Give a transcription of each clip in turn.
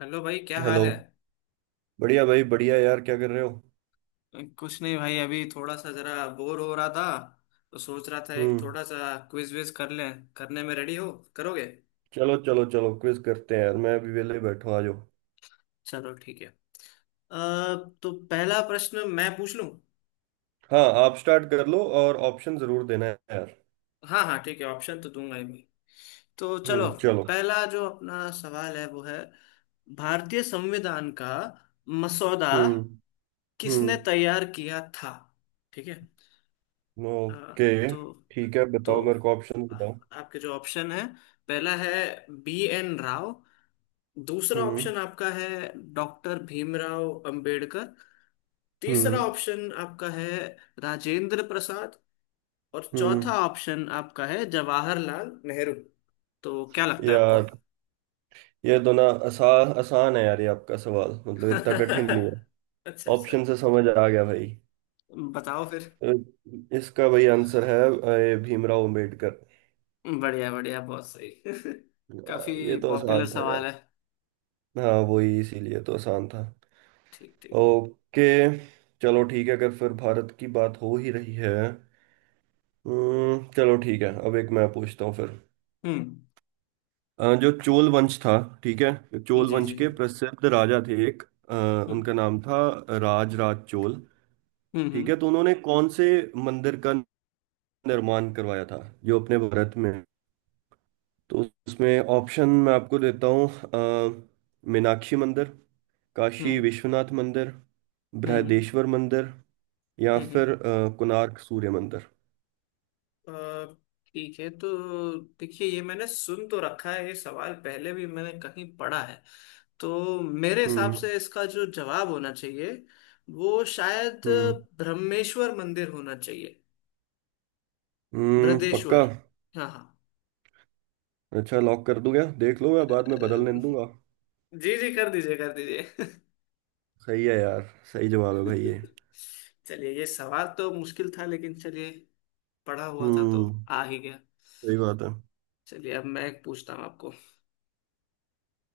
Hello भाई, क्या हाल हेलो। है। बढ़िया भाई बढ़िया यार, क्या कर रहे हो? कुछ नहीं भाई, अभी थोड़ा सा जरा बोर हो रहा था। तो सोच रहा था एक हम्म। थोड़ा सा क्विज विज कर लें। करने में रेडी हो? करोगे? चलो चलो चलो, क्विज करते हैं यार, मैं अभी वेले बैठा हूँ, आ जाओ। चलो ठीक है। अ, तो पहला प्रश्न मैं पूछ लूं। हाँ, आप स्टार्ट कर लो और ऑप्शन जरूर देना है यार। हाँ हाँ ठीक है, ऑप्शन तो दूंगा ही मैं। तो चलो। हम्म, चलो। पहला जो अपना सवाल है वो है, भारतीय संविधान का मसौदा हम्म किसने हम्म। तैयार किया था। ठीक है। अ, ओके, तो ठीक है, तो बताओ मेरे को, ऑप्शन बताओ। आपके जो ऑप्शन है, पहला है बी एन राव। दूसरा हम्म। ऑप्शन आपका है डॉक्टर भीमराव अंबेडकर। तीसरा हम्म। ऑप्शन आपका है राजेंद्र प्रसाद। और हम्म। चौथा ऑप्शन आपका है जवाहरलाल नेहरू। तो क्या लगता है आपको? यार, ये दोनों आसान आसान है यार, ये आपका सवाल मतलब इतना कठिन नहीं है। अच्छा अच्छा। ऑप्शन से समझ आ गया भाई। बताओ फिर। अ, इसका भाई आंसर है ये भीमराव अम्बेडकर। बढ़िया बढ़िया, बहुत सही। काफी ये तो पॉपुलर आसान था सवाल यार। है। हाँ, वही इसीलिए तो आसान था। ठीक ठीक। ओके। चलो ठीक है, अगर फिर भारत की बात हो ही रही है। चलो ठीक है, अब एक मैं पूछता हूँ फिर। हम्म। जो चोल वंश था, ठीक है, चोल जी वंश जी। के प्रसिद्ध राजा थे एक। अ, हम्म उनका नाम था राजराज चोल। हम्म। ठीक है, तो उन्होंने कौन से मंदिर का निर्माण करवाया था, जो अपने भारत में है? तो उसमें ऑप्शन मैं आपको देता हूँ, मीनाक्षी मंदिर, काशी हम्म। विश्वनाथ मंदिर, हम्म बृहदेश्वर मंदिर, या हम्म। फिर हम्म। कोणार्क सूर्य मंदिर। अ, ठीक है तो देखिए, ये मैंने सुन तो रखा है, ये सवाल पहले भी मैंने कहीं पढ़ा है। तो मेरे हिसाब हम्म से इसका जो जवाब होना चाहिए वो शायद हम्म। ब्रह्मेश्वर मंदिर होना चाहिए। हम्म, पक्का। बृहदेश्वर। हाँ हाँ। अच्छा, लॉक कर दूं क्या? देख लो, मैं बाद में अ, बदलने नहीं दूंगा। जी जी कर दीजिए कर दीजिए। सही है यार, सही जवाब है भाई ये। चलिए ये सवाल तो मुश्किल था, लेकिन चलिए पढ़ा हुआ था तो हम्म, आ ही गया। सही बात है। चलिए अब मैं एक पूछता हूँ आपको।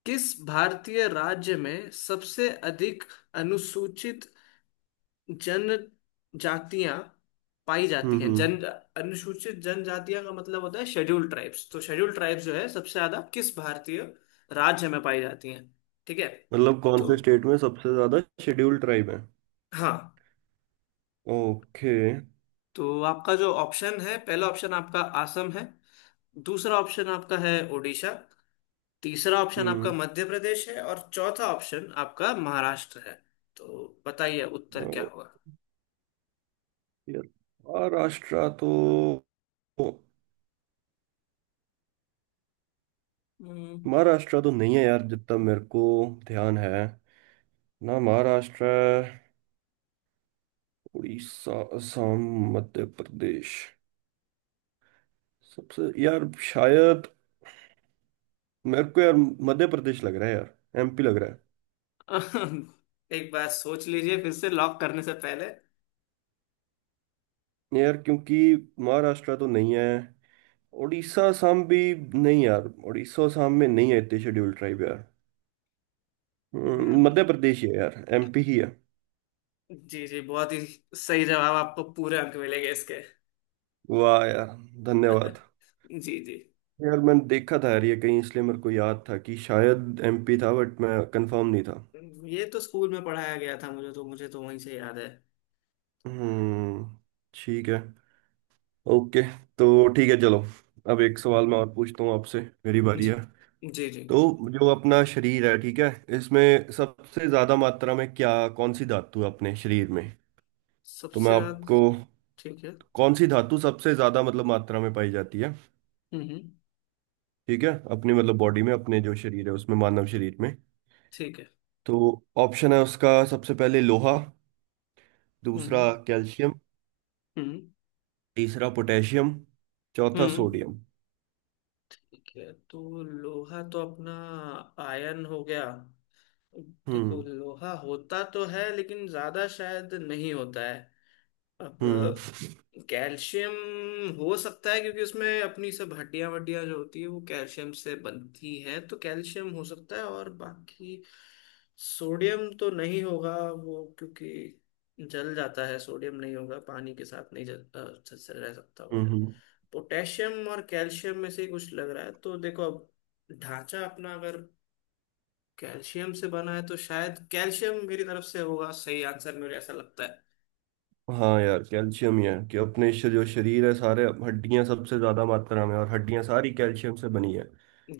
किस भारतीय राज्य में सबसे अधिक अनुसूचित जन जातियां पाई जाती हैं। जन हम्म, अनुसूचित जनजातियां का मतलब होता है शेड्यूल्ड ट्राइब्स। तो शेड्यूल्ड ट्राइब्स जो है सबसे ज्यादा किस भारतीय राज्य में पाई जाती हैं। ठीक है। मतलब कौन तो से स्टेट में सबसे ज्यादा शेड्यूल ट्राइब है। हाँ, ओके। तो आपका जो ऑप्शन है, पहला ऑप्शन आपका असम है। दूसरा ऑप्शन आपका है उड़ीसा। तीसरा ऑप्शन आपका हम्म। मध्य प्रदेश है। और चौथा ऑप्शन आपका महाराष्ट्र है। तो बताइए उत्तर क्या और होगा। यार, महाराष्ट्र तो, हम्म। महाराष्ट्र तो नहीं है यार, जितना मेरे को ध्यान है। ना महाराष्ट्र है, उड़ीसा, असम, मध्य प्रदेश। सबसे यार शायद, मेरे को यार मध्य प्रदेश लग रहा है यार, MP लग रहा एक बार सोच लीजिए फिर से लॉक करने से पहले। है यार, क्योंकि महाराष्ट्र तो नहीं है, उड़ीसा असम भी नहीं। यार उड़ीसा असम में नहीं है इतने शेड्यूल ट्राइब यार। हम्म, मध्य प्रदेश ही है यार, MP ही है। जी जी। बहुत ही सही जवाब, आपको पूरे अंक मिलेंगे इसके। वाह यार, धन्यवाद। जी जी। यार मैंने देखा था यार ये कहीं, इसलिए मेरे को याद था कि शायद MP था, बट मैं कंफर्म नहीं था। ये तो स्कूल में पढ़ाया गया था, मुझे तो वहीं से याद है। हम्म। ठीक है। ओके। तो ठीक है चलो, अब एक सवाल मैं और पूछता हूँ आपसे, मेरी बारी जी है। जी जी। तो जो अपना शरीर है, ठीक है, इसमें सबसे ज्यादा मात्रा में क्या, कौन सी धातु है अपने शरीर में। तो मैं सबसे ज्यादा। आपको, ठीक है। कौन सी धातु सबसे ज्यादा मतलब मात्रा में पाई जाती है, हम्म। ठीक है, अपनी मतलब बॉडी में, अपने जो शरीर है उसमें, मानव शरीर में। ठीक है। तो ऑप्शन है उसका, सबसे पहले लोहा, दूसरा हम्म। कैल्शियम, हम्म तीसरा पोटेशियम, चौथा हम्म। सोडियम। ठीक है तो लोहा तो अपना आयन हो गया। देखो हम्म। लोहा होता तो है, लेकिन ज्यादा शायद नहीं होता है। अब हम्म। कैल्शियम हो सकता है, क्योंकि उसमें अपनी सब हड्डियां वड्डियां जो होती है वो कैल्शियम से बनती हैं। तो कैल्शियम हो सकता है। और बाकी सोडियम तो नहीं होगा वो, क्योंकि जल जाता है। सोडियम नहीं होगा, पानी के साथ नहीं अच्छे से रह सकता हम्म वो। हम्म। पोटेशियम और कैल्शियम में से ही कुछ लग रहा है। तो देखो अब, ढांचा अपना अगर कैल्शियम से बना है, तो शायद कैल्शियम मेरी तरफ से होगा सही आंसर, मुझे ऐसा लगता है। हाँ यार, कैल्शियम ही है। कि अपने जो शरीर है, सारे हड्डियां सबसे ज्यादा मात्रा में, और हड्डियां सारी कैल्शियम से बनी है।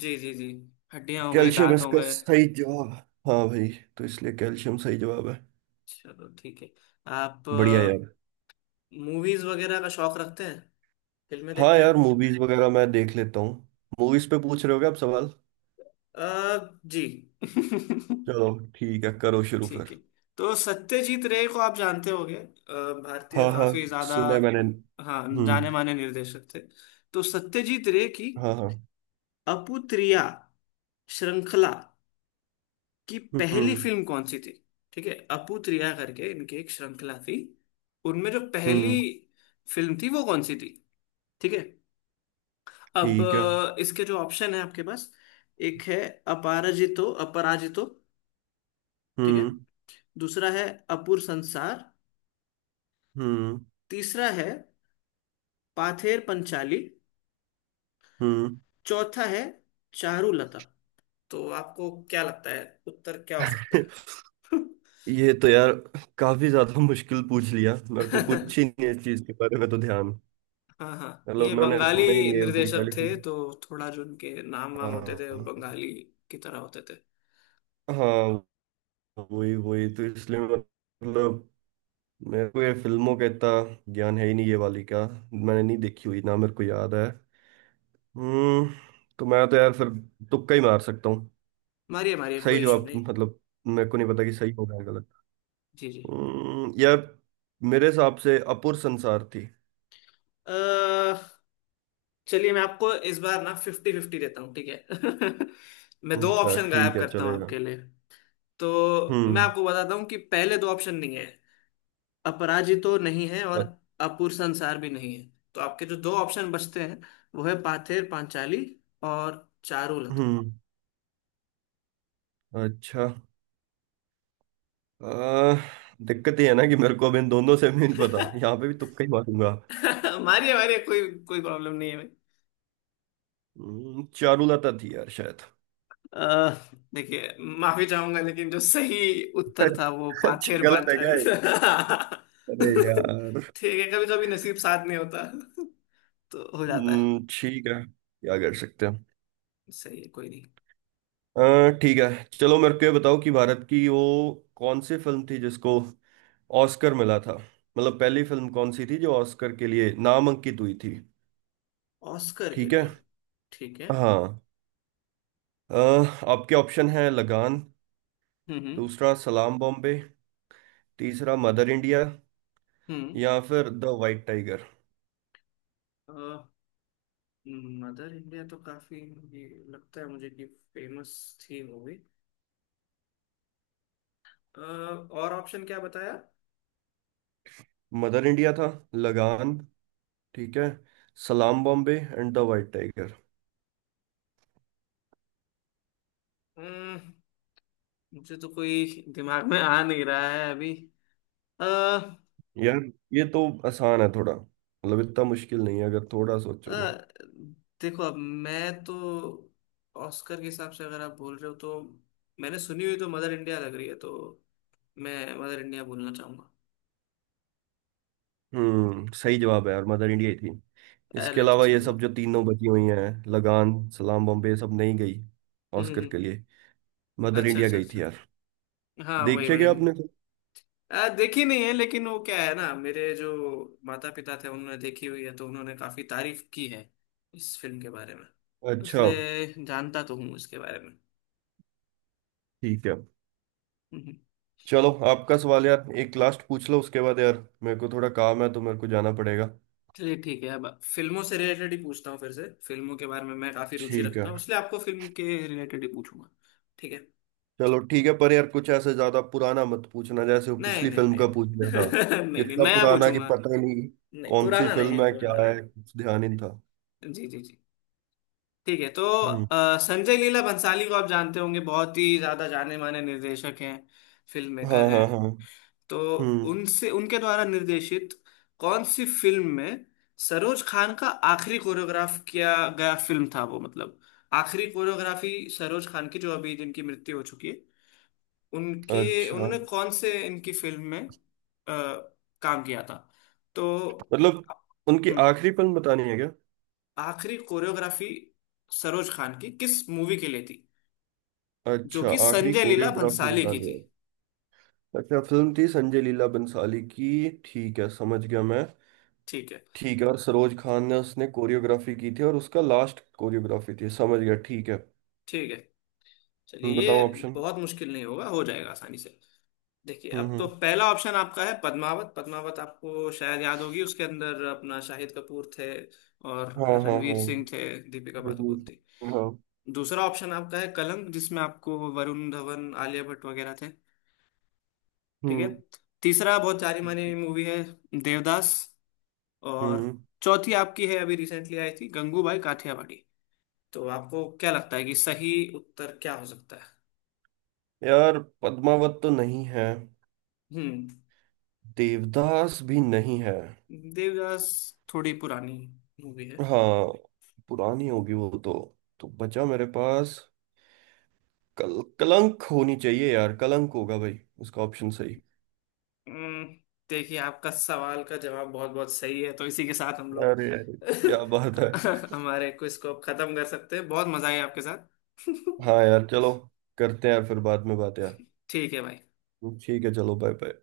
जी जी जी। हड्डियां हो गई, कैल्शियम दांत हो इसका गए। सही जवाब। हाँ भाई, तो इसलिए कैल्शियम सही जवाब है। चलो ठीक है। आप बढ़िया यार। मूवीज वगैरह का शौक रखते हैं? फिल्में हाँ देखते यार, हैं? मूवीज वगैरह मैं देख लेता हूँ। मूवीज पे पूछ रहे हो क्या आप सवाल? जी। चलो ठीक है, करो शुरू ठीक फिर। है। तो, सत्यजीत रे को आप जानते होंगे, भारतीय, हाँ हाँ, काफी ज्यादा। सुना है मैंने। हाँ, जाने हम्म। माने निर्देशक थे। तो सत्यजीत रे की हाँ हाँ। अपुत्रिया श्रृंखला कि पहली हम्म फिल्म कौन सी थी। ठीक है, अपूतरिया करके इनकी एक श्रृंखला थी। उनमें जो पहली हम्म। फिल्म थी वो कौन सी थी। ठीक है। अब ठीक है। अ, इसके जो ऑप्शन है आपके पास, एक है अपराजितो अपराजितो। ठीक है। हम्म दूसरा है अपूर संसार। हम्म। तीसरा है पाथेर पंचाली। हम्म। चौथा है चारुलता। तो आपको क्या लगता है उत्तर क्या हो सकता है? ये तो यार काफी ज्यादा मुश्किल पूछ लिया, मेरे को कुछ ही नहीं है इस चीज के बारे में तो ध्यान। हाँ हाँ। मतलब ये मैंने सुना ही बंगाली नहीं है उनकी निर्देशक पहली थे, फिल्म। तो थोड़ा जो उनके नाम वाम होते थे वो हाँ। बंगाली की तरह होते थे। हाँ, वही वही, तो इसलिए मतलब मेरे को ये फिल्मों का इतना ज्ञान है ही नहीं, ये वाली का मैंने नहीं देखी हुई, ना मेरे को याद है। हम्म। तो मैं तो यार फिर तुक्का ही मार सकता हूँ। मारिए मारिए, सही कोई इशू जवाब नहीं। मतलब, मेरे को नहीं पता कि सही होगा या गलत। जी जी। यार, मेरे हिसाब से अपुर संसार थी। अह, चलिए मैं आपको इस बार ना फिफ्टी फिफ्टी देता हूँ, ठीक है। मैं दो अच्छा ऑप्शन गायब ठीक है, करता हूँ चलेगा। आपके लिए। तो मैं हम्म। आपको बताता हूँ कि पहले दो ऑप्शन नहीं है। अपराजितो नहीं है, और अ- अपूर संसार भी नहीं है। तो आपके जो दो ऑप्शन बचते हैं, वो है पाथेर पांचाली और चारुलता। हम्म। अच्छा। आ, दिक्कत ये है ना कि मेरे को अब इन दोनों से भी नहीं पता, यहाँ पे भी तुक्का ही मारूंगा। मारिए मारिए, कोई कोई प्रॉब्लम नहीं है भाई। चारुलता थी यार शायद। अह, देखिए, माफी चाहूंगा, लेकिन जो सही उत्तर था वो अच्छा, पाथेर गलत है क्या पांचाली ये? था। अरे यार। ठीक है, कभी कभी नसीब साथ नहीं होता। तो हो जाता है। ठीक है, क्या कर सकते हैं। सही है, कोई नहीं। ठीक है चलो, मेरे को ये बताओ कि भारत की वो कौन सी फिल्म थी जिसको ऑस्कर मिला था, मतलब पहली फिल्म कौन सी थी जो ऑस्कर के लिए नामांकित हुई थी। ऑस्कर के ठीक है। लिए। ठीक है। हाँ। अ, आपके ऑप्शन है लगान, हम्म दूसरा सलाम बॉम्बे, तीसरा मदर इंडिया, हम्म। या फिर the white tiger. Mother India तो काफी, ये लगता है मुझे कि फेमस थी मूवी। और ऑप्शन क्या बताया? मदर इंडिया था, लगान, ठीक है, Salaam Bombay and the white tiger. हम्म, मुझे तो कोई दिमाग में आ नहीं रहा है अभी। अ, यार ये तो आसान है थोड़ा, मतलब इतना मुश्किल नहीं है अगर थोड़ा अ, सोचो तो। देखो अब मैं तो, ऑस्कर के हिसाब से अगर आप बोल रहे हो तो मैंने सुनी हुई तो मदर इंडिया लग रही है। तो मैं मदर इंडिया बोलना चाहूंगा। हम्म, सही जवाब है यार, मदर इंडिया ही थी। इसके अरे अलावा ये चलो। सब जो तीनों बची हुई हैं, लगान, सलाम बॉम्बे, ये सब नहीं गई ऑस्कर हम्म। के लिए। मदर अच्छा इंडिया अच्छा गई अच्छा। थी यार। हाँ वही देखिए, वही। क्या आपने तो? देखी नहीं है, लेकिन वो क्या है ना, मेरे जो माता पिता थे उन्होंने देखी हुई है, तो उन्होंने काफी तारीफ की है इस फिल्म के बारे में। तो अच्छा। इसलिए जानता तो हूँ इसके बारे में। ठीक है हम्म, हम्म। चलो, आपका सवाल यार एक लास्ट पूछ लो, उसके बाद यार मेरे को थोड़ा काम है, तो मेरे को जाना पड़ेगा। चलिए ठीक है, अब फिल्मों से रिलेटेड ही पूछता हूँ। फिर से फिल्मों के बारे में मैं काफी रुचि ठीक रखता है। हूँ, इसलिए आपको फिल्म के रिलेटेड ही पूछूंगा। ठीक है। चलो ठीक है, पर यार कुछ ऐसे ज्यादा पुराना मत पूछना, जैसे वो नहीं पिछली नहीं फिल्म नहीं का पूछ लिया था, नहीं नहीं नहीं, कितना नया पुराना कि पूछूंगा। पता ही नहीं नहीं कौन सी पुराना फिल्म नहीं, है, क्या पुराना नहीं। है, कुछ ध्यान ही नहीं था। जी जी जी। ठीक है। तो हम्म। अ, संजय लीला भंसाली को आप जानते होंगे, बहुत ही ज्यादा जाने माने निर्देशक हैं, फिल्म मेकर हाँ हैं। हाँ हाँ। तो हम्म। उनसे उनके द्वारा निर्देशित कौन सी फिल्म में सरोज खान का आखिरी कोरियोग्राफ किया गया फिल्म था वो। मतलब आखिरी कोरियोग्राफी सरोज खान की, जो अभी जिनकी मृत्यु हो चुकी है, उनके, अच्छा, उन्होंने कौन से इनकी फिल्म में अ, काम किया था। तो मतलब उनकी हम्म, आखिरी फिल्म बतानी है क्या? आखिरी कोरियोग्राफी सरोज खान की किस मूवी के लिए थी, जो अच्छा, कि आखिरी संजय लीला कोरियोग्राफी भंसाली की बतानी थी। है। अच्छा, फिल्म थी संजय लीला बंसाली की, ठीक है, समझ गया मैं। ठीक है। ठीक है, और सरोज खान ने उसने कोरियोग्राफी की थी, और उसका लास्ट कोरियोग्राफी थी, समझ गया, ठीक है। ठीक है। चलिए, ये बताओ ऑप्शन। बहुत मुश्किल नहीं होगा, हो जाएगा आसानी से। देखिए अब तो, हम्म। पहला ऑप्शन आपका है पद्मावत। पद्मावत आपको शायद याद होगी, उसके अंदर अपना शाहिद कपूर थे और हाँ हाँ रणवीर हाँ। सिंह थे, दीपिका पादुकोण हम्म। थी। हाँ। दूसरा ऑप्शन आपका है कलंक, जिसमें आपको वरुण धवन आलिया भट्ट वगैरह थे। ठीक है। हम्म। तीसरा बहुत जानी मानी मूवी है, देवदास। और हम्म। चौथी आपकी है अभी रिसेंटली आई थी, गंगूबाई काठियावाड़ी। तो आपको क्या लगता है कि सही उत्तर क्या हो सकता है? यार पद्मावत तो नहीं है, हम्म। देवदास भी नहीं है। देवदास थोड़ी पुरानी मूवी है। हाँ, पुरानी होगी वो तो। तो बचा मेरे पास, कल कलंक होनी चाहिए यार, कलंक होगा भाई उसका ऑप्शन सही। हम्म, देखिए आपका सवाल का जवाब बहुत बहुत सही है, तो इसी के साथ हम लोग, अरे अरे, क्या बात है। हमारे क्विज को अब खत्म कर सकते हैं। बहुत मजा आया आपके साथ। हाँ यार चलो, करते हैं फिर बाद में बात यार। ठीक है भाई। ठीक है चलो, बाय बाय।